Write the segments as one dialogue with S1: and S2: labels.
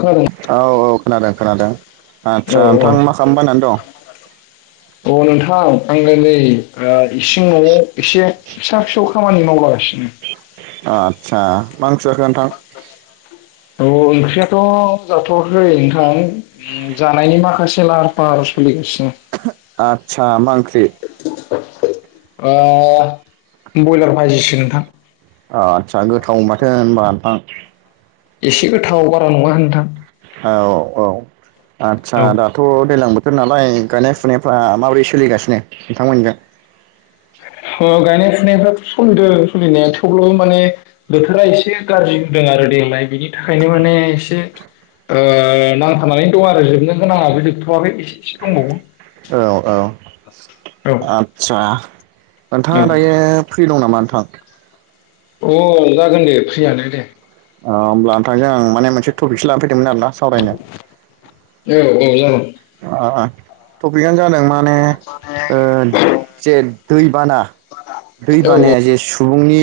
S1: खर' [unintelligible]
S2: औ औ खोनादों खोनादों
S1: औ
S2: आदसा नोंथां मा खालामबायनानै दं।
S1: अ नोंथां आङो नै ओ इसिं न'आव एसे फिसा फिसौ खामानि मावलागासिनो।
S2: आदसा मा ओंख्रि जाखो नोंथां?
S1: औ ओंख्रियाथ' जाथ'आखो नोंथां जानायनि माखासे लाहार फाहार सोलिगासिनो
S2: आतसा मा ओखिरि
S1: ओ बयलार बाजिसो नोंथां
S2: आदसा गोथाव माथो होनबाथ
S1: एसे गोथाव बारा नङा नोंथां।
S2: औ औ आतसा
S1: औ
S2: दा। थ' दैज्लां बोथोर नालाय गायनाय फुनायफ्रा माबोरै सोलिगासिनो नोंथांमोनजों।
S1: अ गायनाय फुनायफ्राथ' सोलिदों सोलिनाया थेवब्लाबो माने। बोथोरा एसे गाज्रि होदों आरो देनाय दोनि थाखायनो माने एसे ओ नांथानानै दं आरो जोबनो गोनाङाबो जो थावखै एसे एसे दंबावो औ
S2: सारा नोंथाङा
S1: औ
S2: दायो फ्रि दं नामा नोंथां
S1: अ जागोन दे फ्रियानो दे
S2: अ होमब्ला नोंथांजों आं मोने टपिकसो लानाफैदोंमोन आरोना सावरायनो
S1: औ औ जागोन
S2: अ अ टपिकआनो जादों माने ओ जे दैबाना
S1: बा [inaudible]
S2: दैबानाया जेसु सुबुंनि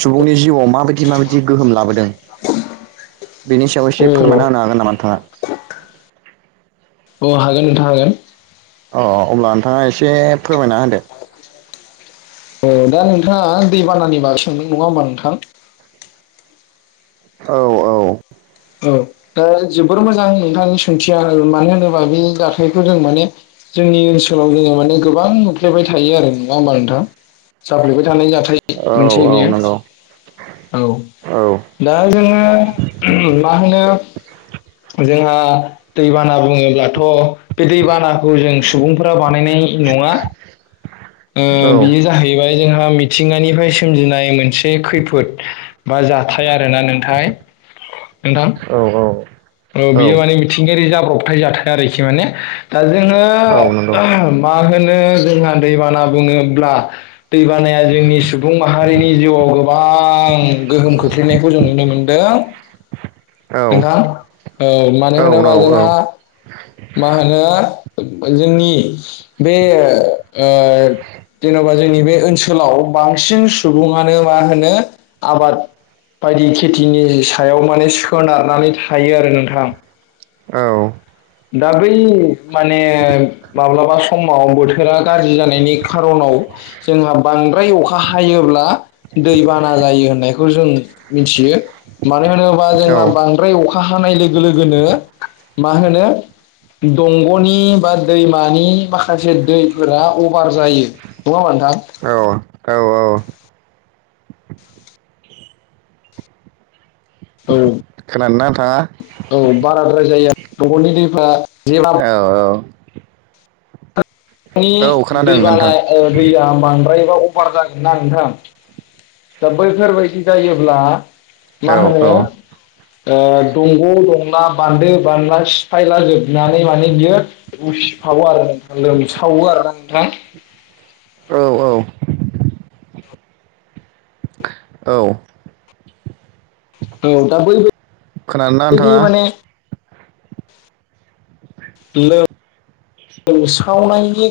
S2: सुबुंनि जिउआव माबायदि माबायदि गोहोम लाबोदों बेनि सायाव
S1: औ
S2: एसे फोरमायना होनो हागोन नामा नोंथाङा
S1: औ हागोन नोंथा हागोन
S2: अ अब्ला नोंथाङा एसे फोरमायना होदो
S1: ओ दा नोंथाङा दैबानानि बागोय सोंदों नङा होनबा नोंथां
S2: औ औ
S1: औ दा जोबोर मोजां नोंथांनि सोंथिया मानो होनोबा बे जाथायखौ जों माने जोंनि ओनसोलाव जोङो माने गोबां नुफ्लेबाय थायो आरो नङा होनबा नोंथां जााफ्लायबाय थानाय जाथाय
S2: औ औ
S1: मोनसे
S2: औ
S1: बियो
S2: नंगौ
S1: औ
S2: औ
S1: दा जोङो मा होनो जोंहा दैबाना बुङोब्लाथ' बे दैबानाखौ जों सुबुंफोरा बानायनाय नङा
S2: औ
S1: बेयो जाहैबाय जोंहा मिथिंगानिफ्राय सोमजिनाय मोनसे खैफोद बा जाथाय आरोना नोंथाय नोंथां
S2: औ औ
S1: औ बियो माने मिथिंगायारि जाब्रबथाय जाथाय आरोखि माने दा जोङो
S2: नंगौ
S1: मा होनो जोंहा दैबाना बुङोब्ला दैबानाया जोंनि सुबुं माहारिनि जिउआव गोबां गोहोम खोख्लैनायखौ जों नुनो मोनदों
S2: [inaudible]
S1: नोंथां ओ मानो
S2: औ औ
S1: होनोबा जोंहा मा होनो जोंनि बे ओ जेन'बा जोंनि बे ओनसोलाव बांसिन सुबुङानो मा होनो आबाद बायदि खेथिनि सायाव माने सोनारनानै थायो आरो नोंथां
S2: औ
S1: दा बै माने माब्लाबा समाव बोथोरा गाज्रि जानायनि खारनाव जोंहा बांद्राय अखा हायोब्ला दै बाना जायो होननायखौ जों मिथियो मानो होनोबा
S2: औ
S1: जोंहा बांद्राय अखा हानाय लोगो लोगोनो मा होनो दंग'नि बा दैमानि माखासे दैफोरा अभार जायो नङा होमबा नोंथां
S2: औ
S1: औ
S2: खोनादों ना नोंथाङा
S1: औ बाराद्राय जाया दंगनि दैफ्रा जेब्ला
S2: औ औ
S1: नि
S2: औ खोनादों
S1: दैबाना
S2: नोंथां
S1: दैया बांद्रायबा अभार जागोन ना नोंथां दा बैफोरबायदि जायोब्ला
S2: औ
S1: मा होनो ओ दंग' दंना बान्दो बानला सिफायला जोबनानै माने बियो उसिफावो आरो नोंथां लोमसावो आरोना नोंथां
S2: औ औ औ
S1: औ दा बै
S2: खोनादों ना
S1: आरोना नोंथां
S2: नोंथाङा
S1: लोमसावनायनि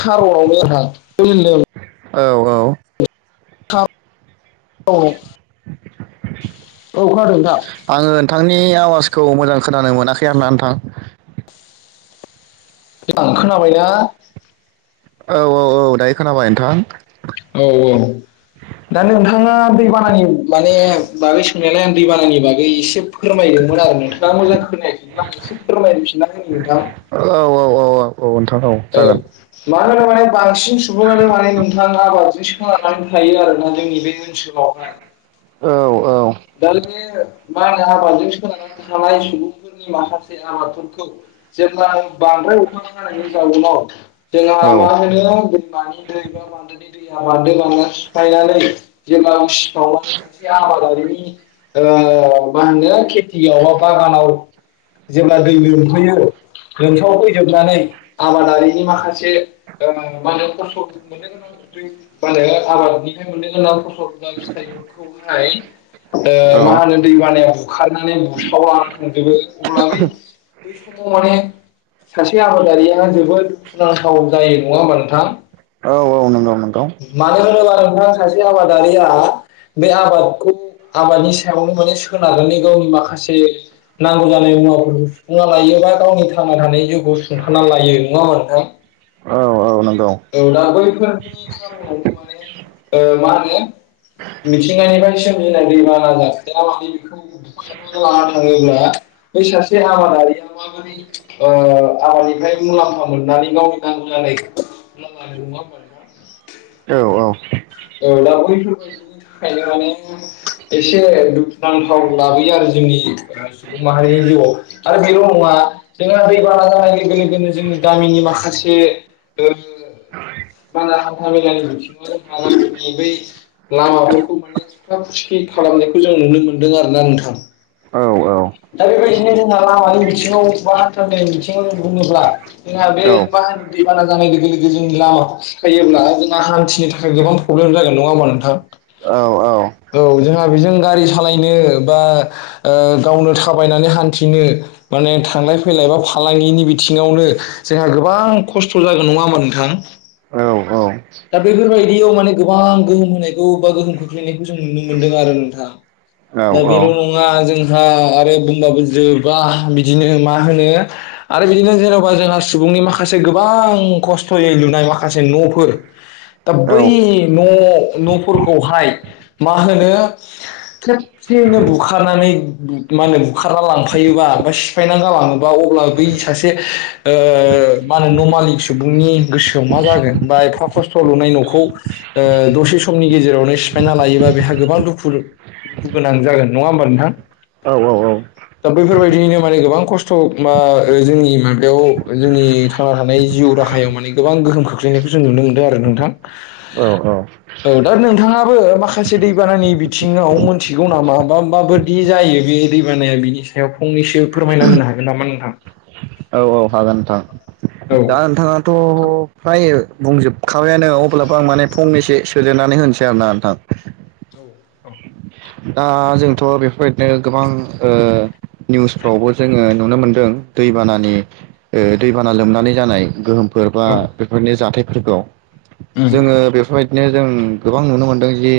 S1: खारनावनो आंहा [unintelligible]
S2: औ औ
S1: थाब औ औ खानादों नोंथां
S2: आङो नोंथांनि आवाजखौ मोजां खोनानो मोनाखै होनना नोंथां
S1: एबार खोनाबायना
S2: औ औ औ दायो खोनाबाय नोंथां
S1: औ औ दा नोंथाङा दैबानानि माने बागै सोंनायालाय आं दैबानानि बागै एसे फोरमायदोंमोन आरो नोंथाङा मोजां खोनायाखैब्ला आं एसे फोरमायफिनना होनोसां
S2: औ औ औ औ औ नोंथां औ
S1: औ
S2: जागोन
S1: माहोनो माने बांसिन सुबुङानो माने नोंथां आबादजों सोनारनानै थायो आरोना जोंनि बे ओनसोलाव आवहाय
S2: औ औ
S1: दाल मे माहोनो आबादजों सोननानै थानाय सुबुंफोर नि माखासे आबादफोरखौ जेब्ला बांद्राय अखा जानायनि जाउनाव जोंहा
S2: औ
S1: मा होनो दैमानि दै बा दैमानि दैया बारदो बना सिफायनानै जों सिफावनानै सासे आबादारिनि ओ मा होनो खेथियाव बा बागानाव जेब्ला दै लोमफैयो लोमसाव फैजोबनानै आबादारिनि माखासे ओ माहोनो खस्थ' मोननो गोनां माहोनो आबादनिफ्राय मोननो गां फसल बा फिथाइफोरखौहाय ओ मा
S2: औ
S1: होनो दै बानाया बुखारनानै बुसावलनानै थांजोबो अब्लाबै बै समाव माने सासे आबादारिया जोबोद दुखुनांथाव जायो नङा होमबा नोंथां
S2: औ औ नंगौ नंगौ
S1: मानो होनोबा नोंथां सासे आबादारिया बे आबादखौ आबादनि सायावनो माने सोनारनानै गावनि माखासे नांगौ जानाय मुवाफोरखौ सुफुंना लायो बा गावनि थांना थानाय जिउखौ सुंथाना लायो नङा होनबा नोंथां
S2: औ औ नोंगौ
S1: औ दा बैफोरनि जाहोनावबो माने ओ मा होनो मिथिंगानिफ्राय सोमजिनाय दैबाना जाथाया माने बेखौ बुखारनाबो लाना थाङोब्ला बै सासे आबादारिया ओ आबादानिफ्राय मुलाम्फा मोननानै गावनि नांगौ जनाय [unintelligible] नङा होनबा नोंथां?
S2: औ औ
S1: एब्ला बैफोरबायदिनि थाखायनो माने एसे दुखुनांथाव लाबोयो आरो जोंनि सुबुं माहारिनि जिउआव। आरो बेल' नङा जोंहा दै बाना जानाय लोगो लोगोनो जोङो गामिनि माखासे ओ बारा हान्था मेलानि [unintelligible] लामाफोरखौ माने खुरखा खुरसि खालामनायखौ जों नुनो मोनदों आरोना नोंथां।
S2: औ
S1: दा बेबायदिनो जोंहा लामानि बिथिङाव बा हान्था मेलानि बिथिङाव बुङोब्ला जोंहा बे
S2: औ
S1: बाहानि दैबाना जानाय लोगो लोगो जोंनि लामाखौ खुरखायोब्ला जोंना हान्थिनि थाखाय गोबां प्रब्लेम जागोन नङा होमबा नोंथां?
S2: औ औ
S1: औ जोंहा बेजों गारि सालायनो बा गावनो थाबायनानै हान्थिनो माने थांलाय फैलाय बा फालांगिनि बिथिङावनो जोंहा गोबां खस्थ' जागोन नङा होमबा नोंथां? दा बेफोरबायदियाव माने गोबां गोहोम होनायखौ बा गोहोम खोख्लैनायखौ जों नुनो मोन्दों आरो नोंथां।
S2: औ
S1: दा
S2: औ
S1: बेल' नङा जोंहा आरो बुंबाबो जोबा बिदिनो मा होनो आरो बिदिनो जेन'बा जोंहा सुबुंनि माखासे गोबां खस्थ'यै लुनाय माखासे न'फोर दा
S2: औ
S1: बै न' न'फोरखौहाय मा होनो [unintelligible] एसेनो बुखारनानै मा होनो बुखारना लांफायोबा बा सिफायना जालाङोबा अब्ला बै सासे ओ मा होनो न' मालिक सुबुंनि गोसोआव मा जागोन बा एफा ख खस्थ' लुनाय न'खौ ओ दसे समनि गेजेरावनो सिफायना लायोबा बेहा गोबां दुखु दुखु गोनां जागोन नङा होमबा नोंथां?
S2: औ औ
S1: दा बैफोरबायदियैनो माने गोबां खस्थ मा ओ जोंनि माबायाव जोंनि थांना थानाय जिउ राहायाव माने गोबां गोहोम खोख्लैनायखौ जों नुनो मोन्दों आरो नोंथां।
S2: औ औ।
S1: औ दा नोंथाङाबो माखासे दैबानानि बिथिङाव मोनथिगौ नामा बा माबाय दि जायो बे दैबानाया बिनि सायाव फंनैसो फोरमायना होनो हागोन नामा नोंथां?
S2: अ हागोन नोंथां
S1: औ
S2: दा नोंथाङा त' फ्राय बुंजोबखाबायानो अब्लाबो आं माने फांनैसो सोदेरनानै होनोसै आरो ना नोंथां।
S1: औ
S2: दा जोंथ' बेफोरबायदिनो गोबां ओ निउसफ्रावबो जोङो नुनो मोनदों। दैबानानि ओ दैबाना लोमनानै जानाय गोहोम फोर बा
S1: औ
S2: बेफोरनि जाथायफोरखौ
S1: उम
S2: जोङो बेफोरबायदि बिदिनो जों गोबां नुनो मोनदों जि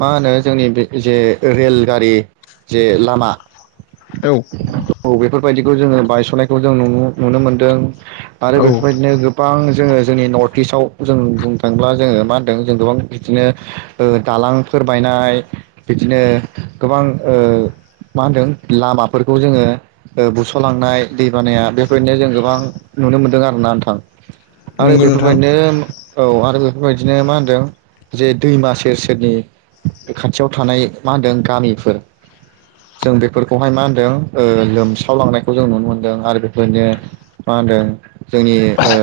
S2: मा होनो जोंनि बे जे रेलगारि जे लामा
S1: औ।
S2: औ बेफोरबायदिखौ जोङो बायस'नायखौ जों नु नुनो मोनदों आरो
S1: औ
S2: बेफोरबायदिनो गोब गोबां जोङो जोंनि नर्थ इस्टव जों बुंनो थाङोब्ला जोङो मा होनदों जों गोबां बिदिनो ओ दालांफोर बायनाय बिदिनो गोबां ओ मा होनदों लामाफोरखौ जोङो ओ बुस'लांनाय दै बानाया बेबायदिनो जों गोबां नुनो मोनदों आरो ना नोंथां। आरो
S1: नंगौ नोंथां
S2: बेफोरबायदिनो औ आरो बेफोरबायदिनो मा होनदों जे दैमा सेर सेरनि खाथियाव थानाय मा होनदों गामिफोर जों बेफोरखौहाय मा होनदों ओ लोमसावलांनायखौ जों नुनो मोनदों आरो बेफोरबायदिनो मा होनदों जोंनि ओ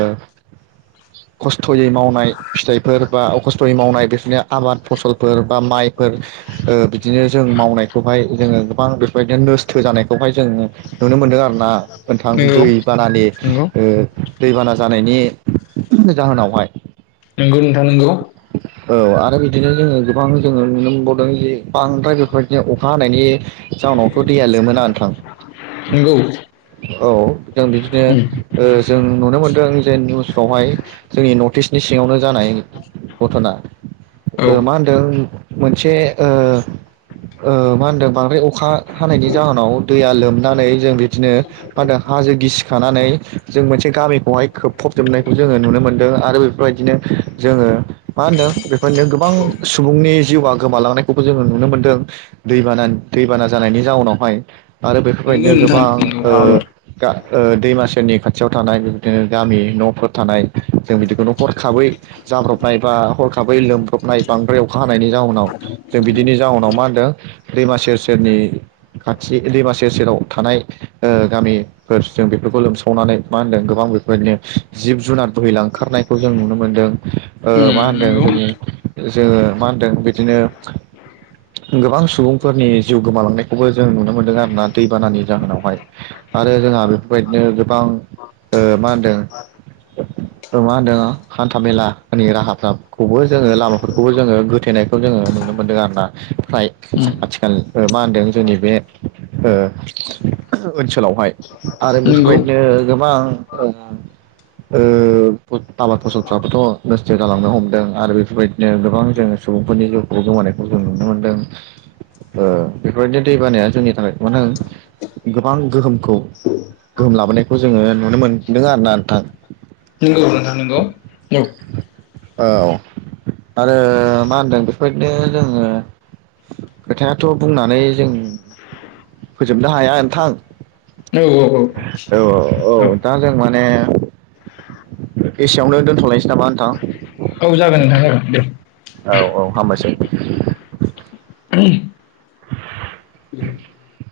S2: खस्थ'यै मावनाय फिथाइफोर बा अखस्थ'यै मावनाय बेफोरनि आबाद फसल फोर बा माइफोर ओ बिदिनो। जों मावनायखौहाय जोङो गोबां बेफोरबायदिनो नस्थो जानायखौहाय जोंङो नुनो मोनदों आरो। ना नोंथां
S1: नंगौ
S2: दै बानानि
S1: नंगौ
S2: ओ। दैबाना जानायनि जाहोनावहाय।
S1: नंगौ नोंथां नोंगौ।
S2: औ आरो बिदिनो जोङो गोबां जोङो नुनो मोनबावदों जि बांद्राय बेफोर अखा। हानायनि। जाउनावथ' दैया लोमोना नोथां
S1: नंगौ उम
S2: औ जों बिदिनो। ओ जों नुनो मोनदों जे निउसफ्रावहाय जोंनि नर्थ इस्टनि सिङावनो जानाय। घथना
S1: औ
S2: ओ मा होनदों मोनसे ओ। ओ मा होनदों बांद्राय अखा हानायनि जाहोनाव दैया लोमनानै जों बिदिनो। हाजो गिसिखानानै जों मोनसे गामिखौहाय खोबफबजोबनायखौ जोङो नुनो मोन्दों आरो बेफोरबायदिनो। जोङो। मा होनदों बेफोरनो गोबां सुबुंनि जिउआ गोमालांनायखौबो जोङो नुनो मोनदों। दैबाना दैबाना जानायनि जाउनावहाय आरो
S1: नंगौ
S2: बेफोरबायदिनो
S1: नोंथां
S2: गोबां ओ।
S1: नंगौ
S2: गा ओ दैमासेनि खाथियाव थानाय बिबदिनो गामि न'फोर थानाय जों बिदिखौनो' हरखाबै। जाब्रबनाय बा हरखाबै लोमब्रबनाय बांद्राय अखा हानायनि जाहनाव। जों बिदिनि जाउनाव मा होनदों दैमा सेर सेरनि। खाथि दैमा सेर सेराव थानाय ओ गामि। जों बेफोरखौ लोमसावनानै मा होनदों गोबां बेफोरबायदिनो जिब जुनार बोहैल लांखारनाय। खौबोजों नुनो मोनदों।
S1: उम
S2: मा होनदों
S1: नंगौ
S2: जोंनि जोङो मा होनदों बिदिनो। गोबां सुबुंफोरनि जिउ गोमालांनायखौबो जों नुनो मोनदों आरो ना दैबानानि जाहोनावहाय। आरो जोंहा बेफोरबायदिनो गोबां मा होनदों। मा होनदों आं हान्था मेला। राहाफोरखौबो जोङो लामाफोरखौबो जोङो होथेनायखौ जोङो नुनो मोनदों आरोना फ्राय।
S1: उम
S2: आथिखाल मा होनदों जोंनि बे ओनसोलावहाय आरो
S1: नंगौ
S2: बेफोरबायदिनो गोबां ओ आबााद फसलफ्राबोथ' नस्थ' जालांनो हमदों आरो बेफोरबायदिनो गोबां जोङ सुबुंफोरनि जिउखौ गोमानायखौ जों नुनो मोनदों। बेफोरबायदिनो दै बानाया जोंनि थाखाय मानो होन गोबां गोहोमखौ। गोहोम लाबोनायखौ जोङो नुनो मोनदों आरोना नोंथां।
S1: नंगौ नोंथां नंगौ। औ
S2: औ। आरो मा होनदों बेफोरदिनो जोङो। खोथायाथ' बुंनानै जों फोजोबनो हाया नोंथां।
S1: औ औ
S2: औ औ। दा जों माने एसेयावनो दोनथ'लायनोसै नामा नोंथां।
S1: औ जागोन नोंथां जागोन दे।
S2: औ औ हामबायसै। [unintelligible]